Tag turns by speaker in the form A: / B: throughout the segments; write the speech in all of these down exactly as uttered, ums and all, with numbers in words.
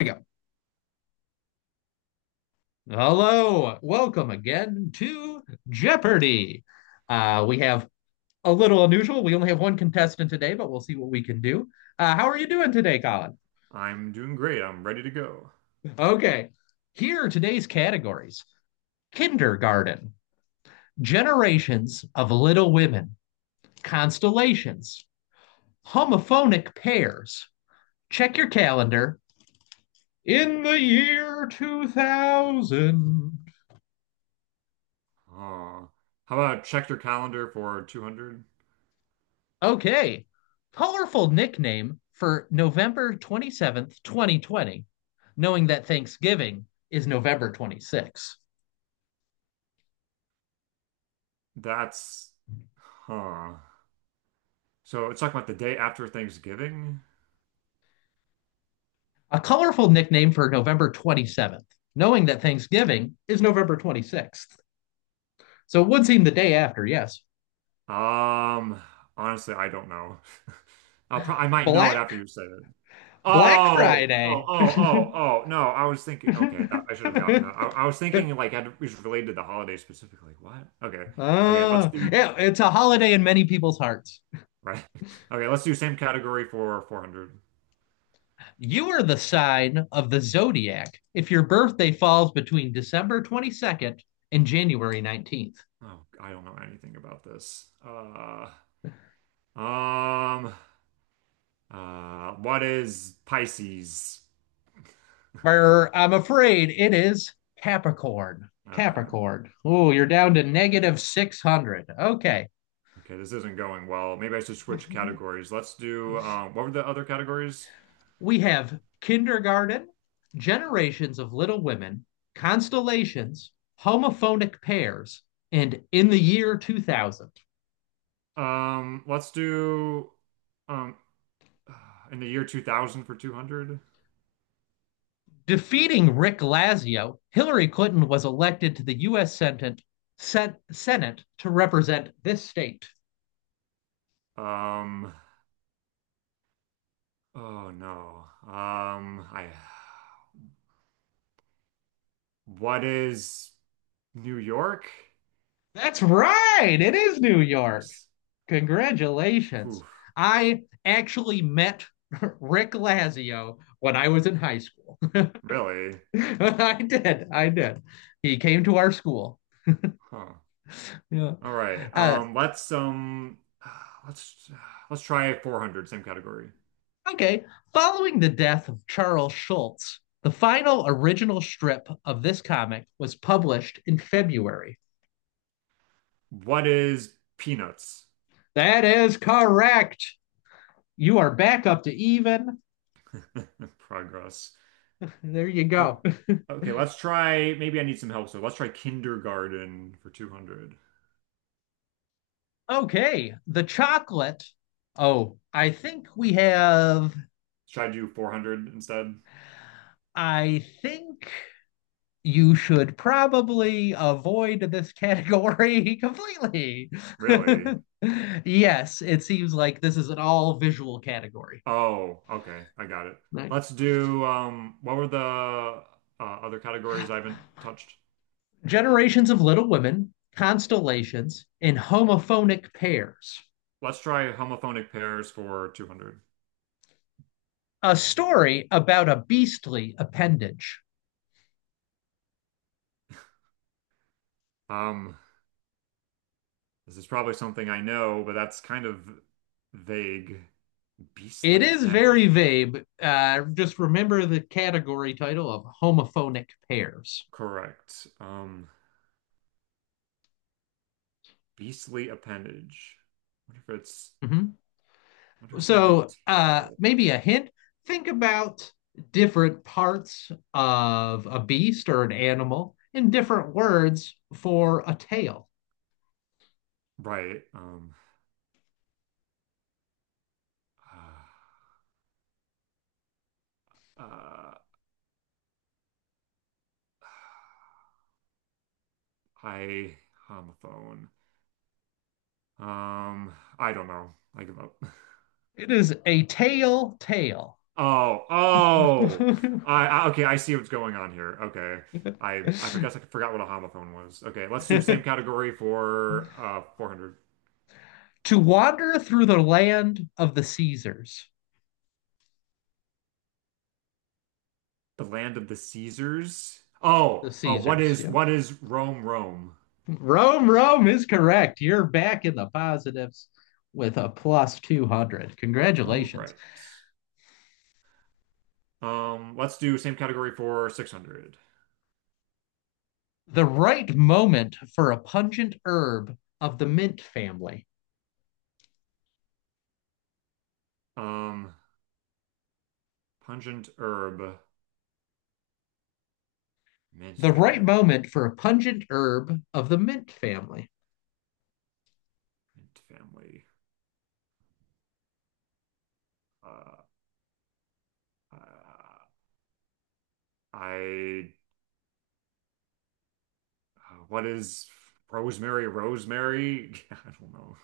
A: There we go. Hello, welcome again to Jeopardy. Uh, we have a little unusual. We only have one contestant today, but we'll see what we can do. Uh, how are you doing today, Colin?
B: I'm doing great. I'm ready to go.
A: Okay. Here are today's categories kindergarten, generations of little women, constellations, homophonic pairs. Check your calendar. In the year two thousand,
B: Uh, how about check your calendar for two hundred?
A: okay. Colorful nickname for November twenty-seventh, twenty twenty, knowing that Thanksgiving is November twenty-sixth.
B: That's, huh. So it's talking about the day after Thanksgiving.
A: A colorful nickname for November twenty-seventh, knowing that Thanksgiving is November twenty-sixth. So it would seem the day after, yes.
B: Um, Honestly, I don't know. I'll pro I might know it after you
A: Black
B: say it.
A: Black
B: Oh, oh,
A: Friday.
B: oh, oh, oh. No, I was thinking. Okay, that, I should have gotten that. I, I was thinking like had, it was related to the holiday specifically. What? Okay, okay. Let's
A: Ah,
B: do
A: yeah, it's a holiday in many people's hearts.
B: right. Okay, let's do same category for four hundred.
A: You are the sign of the zodiac if your birthday falls between December twenty-second and January nineteenth.
B: Oh, I don't know anything about this. Uh, um, uh, what is Pisces?
A: Brr, I'm afraid it is Capricorn.
B: Okay.
A: Capricorn. Oh, you're down to negative six hundred. Okay.
B: Okay, this isn't going well. Maybe I should switch categories. Let's do, um, what were the other categories?
A: we have kindergarten, generations of little women, constellations, homophonic pairs, and in the year two thousand.
B: Um, let's do, um, in the year two thousand for two hundred.
A: Defeating Rick Lazio, Hillary Clinton was elected to the U S. Senate, Sen- Senate to represent this state.
B: Um, oh no. Um, I, what is New York?
A: That's right. It is New York.
B: Nice.
A: Congratulations.
B: Poof.
A: I actually met Rick Lazio when I was in high school.
B: Really?
A: I did. I did. He came to our school.
B: Huh.
A: Yeah.
B: All right.
A: Uh,
B: Um, let's um let's let's try four hundred, same category.
A: okay. Following the death of Charles Schulz, the final original strip of this comic was published in February.
B: What is peanuts?
A: That is correct. You are back up to even.
B: Progress.
A: There you
B: Oh,
A: go.
B: okay, let's try, maybe I need some help, so let's try kindergarten for two hundred.
A: Okay, the chocolate. Oh, I think we have.
B: Should I do four hundred instead?
A: I think you should probably avoid this category completely.
B: Really?
A: yes, it seems like this is an all visual category.
B: Oh, okay. I got it.
A: Right.
B: Let's do um what were the uh, other categories I haven't touched?
A: Generations of Little Women, Constellations, and Homophonic Pairs.
B: Let's try homophonic pairs for two hundred.
A: A story about a beastly appendage.
B: Um This is probably something I know, but that's kind of vague.
A: It
B: Beastly
A: is very
B: appendage.
A: vague. Uh, just remember the category title of homophonic pairs.
B: Correct. Um, beastly appendage. Wonder if it's
A: Mhm.
B: Wonder if it's something to do
A: So
B: with
A: uh,
B: tail.
A: maybe a hint. Think about different parts of a beast or an animal in different words for a tail.
B: Right. Um uh, uh I Homophone. Um I don't know. I give up.
A: It is a tail tale.
B: Oh, oh. I, I Okay, I see what's going on here. Okay. I I forgot I forgot what a homophone was. Okay, let's do same category for uh four hundred.
A: to wander through the land of the Caesars.
B: The land of the Caesars.
A: The
B: Oh, oh! What
A: Caesars,
B: is
A: yeah.
B: what is Rome, Rome?
A: Rome, Rome is correct. You're back in the positives with a plus two hundred.
B: All
A: Congratulations.
B: right. Um, let's do same category for six hundred.
A: The right moment for a pungent herb of the mint family.
B: Um, Pungent herb, mint
A: The right
B: family,
A: moment for a pungent herb of the mint family.
B: mint family. Uh, uh, I Uh, what is rosemary, rosemary? I don't know.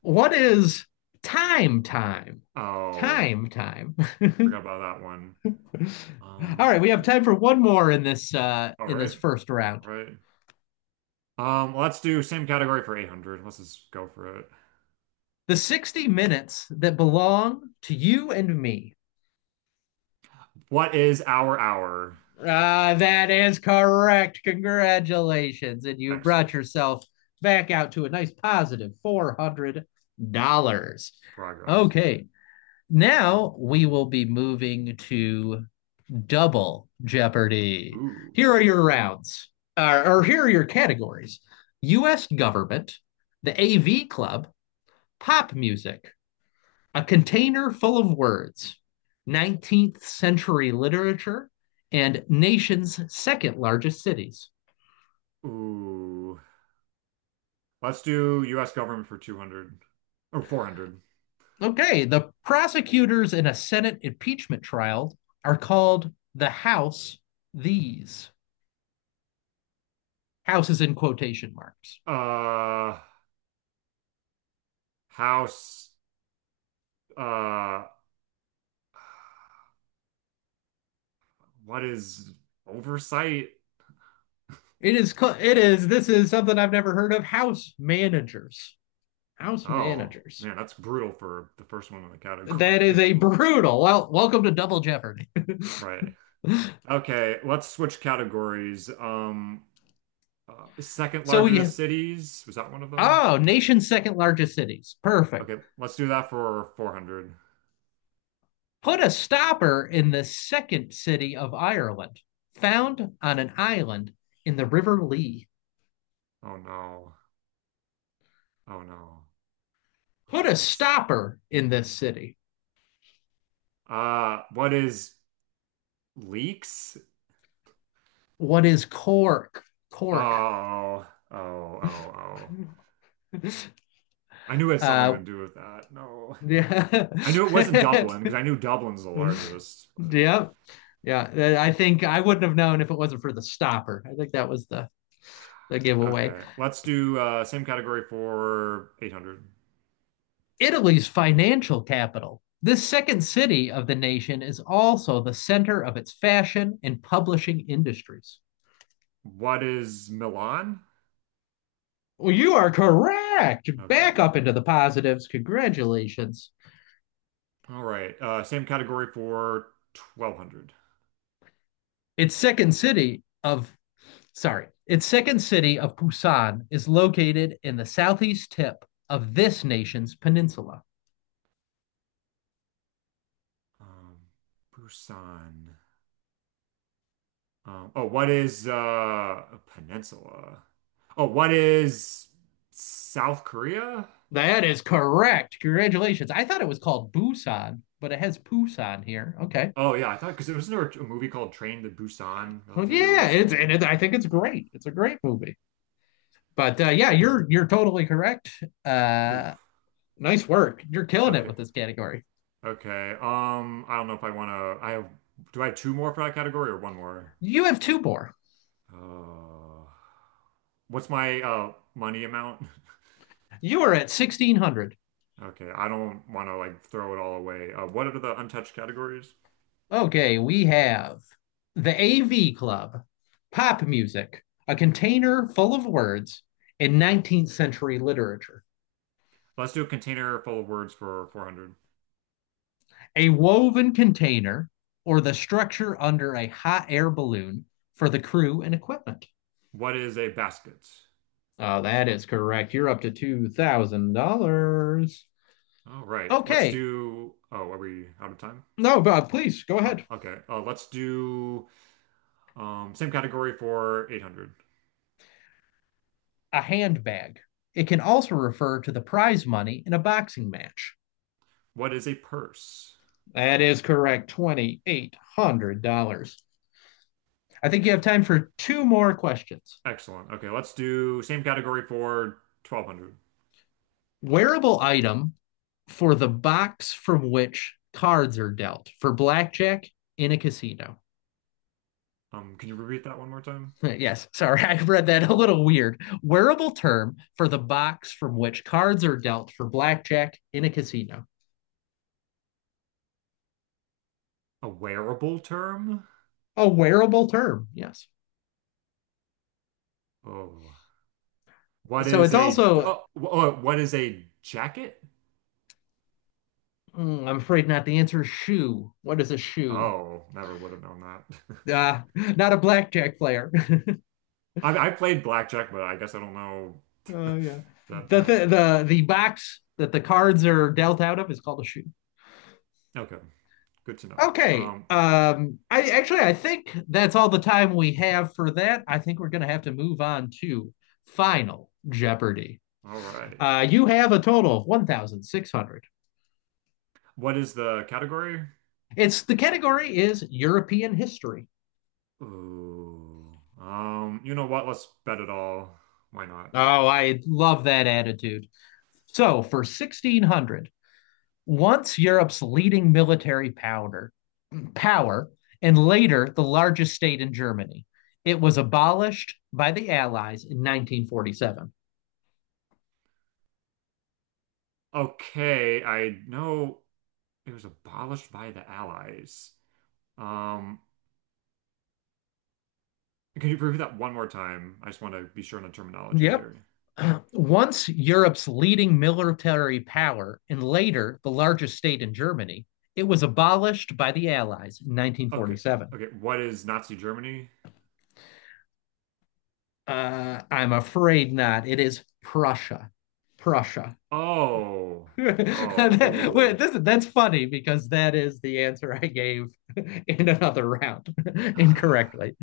A: What is time time?
B: Oh,
A: Time time.
B: Forgot about that one.
A: All
B: Um,
A: right, we have time for one more in this uh
B: all
A: in this
B: right,
A: first round.
B: all right. Um, let's do same category for eight hundred. Let's just go for it.
A: The sixty minutes that belong to you and me.
B: What is our hour?
A: Uh, that is correct. Congratulations. And you brought
B: Excellent.
A: yourself back out to a nice four hundred dollars.
B: Progress.
A: Okay. Now we will be moving to double Jeopardy.
B: Ooh.
A: Here are your rounds, uh, or Here are your categories U S government, the A V club, pop music, a container full of words, nineteenth century literature, and nation's second largest cities.
B: Ooh. Let's do U S government for two hundred or four hundred.
A: Okay, the prosecutors in a Senate impeachment trial are called the House these. House is in quotation marks.
B: Uh, House. Uh, what is oversight?
A: It is, it is, this is something I've never heard of, House Managers. House
B: Oh,
A: Managers.
B: man, that's brutal for the first one in the
A: That is a
B: category.
A: brutal. Well, welcome to Double Jeopardy.
B: Right. Okay, let's switch categories. Um, uh, second
A: So we,
B: largest cities, was that one of them?
A: oh, nation's second largest cities. Perfect.
B: Okay, let's do that for four hundred.
A: Put a stopper in the second city of Ireland, found on an island in the River Lee.
B: Oh no. Oh no.
A: Put
B: Um,
A: a
B: It's
A: stopper in this city.
B: uh what is leaks?
A: What is Cork? Cork.
B: Oh, oh, oh, oh. I knew it had something to
A: uh,
B: do with that. No.
A: yeah.
B: I knew it wasn't Dublin because I knew Dublin's the largest. But
A: yeah. Yeah. I think I wouldn't have known if it wasn't for the stopper. I think that was the, the giveaway.
B: okay. Let's do uh same category for eight hundred.
A: Italy's financial capital. This second city of the nation is also the center of its fashion and publishing industries.
B: What is Milan?
A: Well, you are correct.
B: Okay.
A: Back up into the positives. Congratulations.
B: All right. Uh same category for twelve hundred.
A: Its second city of, sorry, its second city of Busan is located in the southeast tip of this nation's peninsula.
B: Um Busan. Um, oh, what is uh, a peninsula? Oh, what is South Korea?
A: That is correct. Congratulations. I thought it was called Busan, but it has Busan here. Okay.
B: Oh yeah, I thought because there was another a movie called Train to Busan
A: Well,
B: relatively
A: yeah, it's and
B: recently.
A: it, I think it's
B: Oh,
A: great. It's a great movie. But uh, yeah, you're you're totally correct.
B: whew.
A: Uh, nice work. You're killing it
B: Okay,
A: with this category.
B: okay. Um, I don't know if I want to. I have. Do I have two more for that category or one more?
A: You have two more.
B: Uh, what's my uh money amount?
A: You are at sixteen hundred.
B: Okay, I don't want to like throw it all away. Uh, what are the untouched categories?
A: Okay, we have the A V Club, pop music, a container full of words in nineteenth century literature,
B: Let's do a container full of words for four hundred.
A: a woven container, or the structure under a hot air balloon for the crew and equipment.
B: What is a basket?
A: Oh, that is correct. You're up to two thousand dollars.
B: All right. Let's
A: Okay.
B: do. Oh, are we out of time?
A: No, but please go
B: Oh,
A: ahead.
B: okay. Uh, let's do um, same category for eight hundred.
A: A handbag. It can also refer to the prize money in a boxing match.
B: What is a purse?
A: That is correct, two thousand eight hundred dollars. I think you have time for two more questions.
B: Excellent. Okay, let's do same category for twelve hundred.
A: Wearable item for the box from which cards are dealt for blackjack in a casino.
B: Um, can you repeat that one more time?
A: Yes, sorry, I read that a little weird. Wearable term for the box from which cards are dealt for blackjack in a casino.
B: A wearable term?
A: A wearable term, yes.
B: Oh, what
A: So
B: is
A: it's
B: a
A: also
B: oh, wh- oh, what is a jacket?
A: Mm, I'm afraid not. The answer is shoe. What is a shoe?
B: Oh, never would have known that.
A: Ah, not a blackjack player.
B: I, I played blackjack, but I guess I don't know
A: Oh yeah.
B: that
A: The
B: term.
A: th the the box that the cards are dealt out of is called a shoe.
B: Okay, good to know.
A: Okay.
B: Um,
A: Um, I actually I think that's all the time we have for that. I think we're gonna have to move on to Final Jeopardy.
B: all right.
A: Uh, you have a total of one thousand six hundred.
B: What is the category?
A: It's the category is European history.
B: Ooh. Um, you know what? Let's bet it all. Why not?
A: Oh, I love that attitude. So for sixteen hundred, once Europe's leading military powder, power, and later the largest state in Germany. It was abolished by the Allies in nineteen forty-seven.
B: Okay, I know it was abolished by the Allies. Um, can you repeat that one more time? I just want to be sure on the terminology
A: Yep.
B: here.
A: Once Europe's leading military power and later the largest state in Germany, it was abolished by the Allies in
B: Okay.
A: nineteen forty-seven.
B: Okay, what is Nazi Germany?
A: Uh, I'm afraid not. It is Prussia. Prussia.
B: Oh. Oh, ooh.
A: this, that's funny because that is the answer I gave in another round
B: Ah,
A: incorrectly.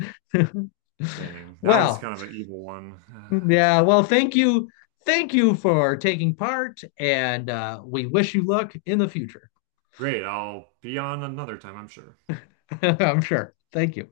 B: dang. That was
A: Well,
B: kind of an evil one. Ah.
A: yeah, well, thank you. Thank you for taking part, and uh, we wish you luck in the future.
B: Great, I'll be on another time, I'm sure.
A: I'm sure. Thank you.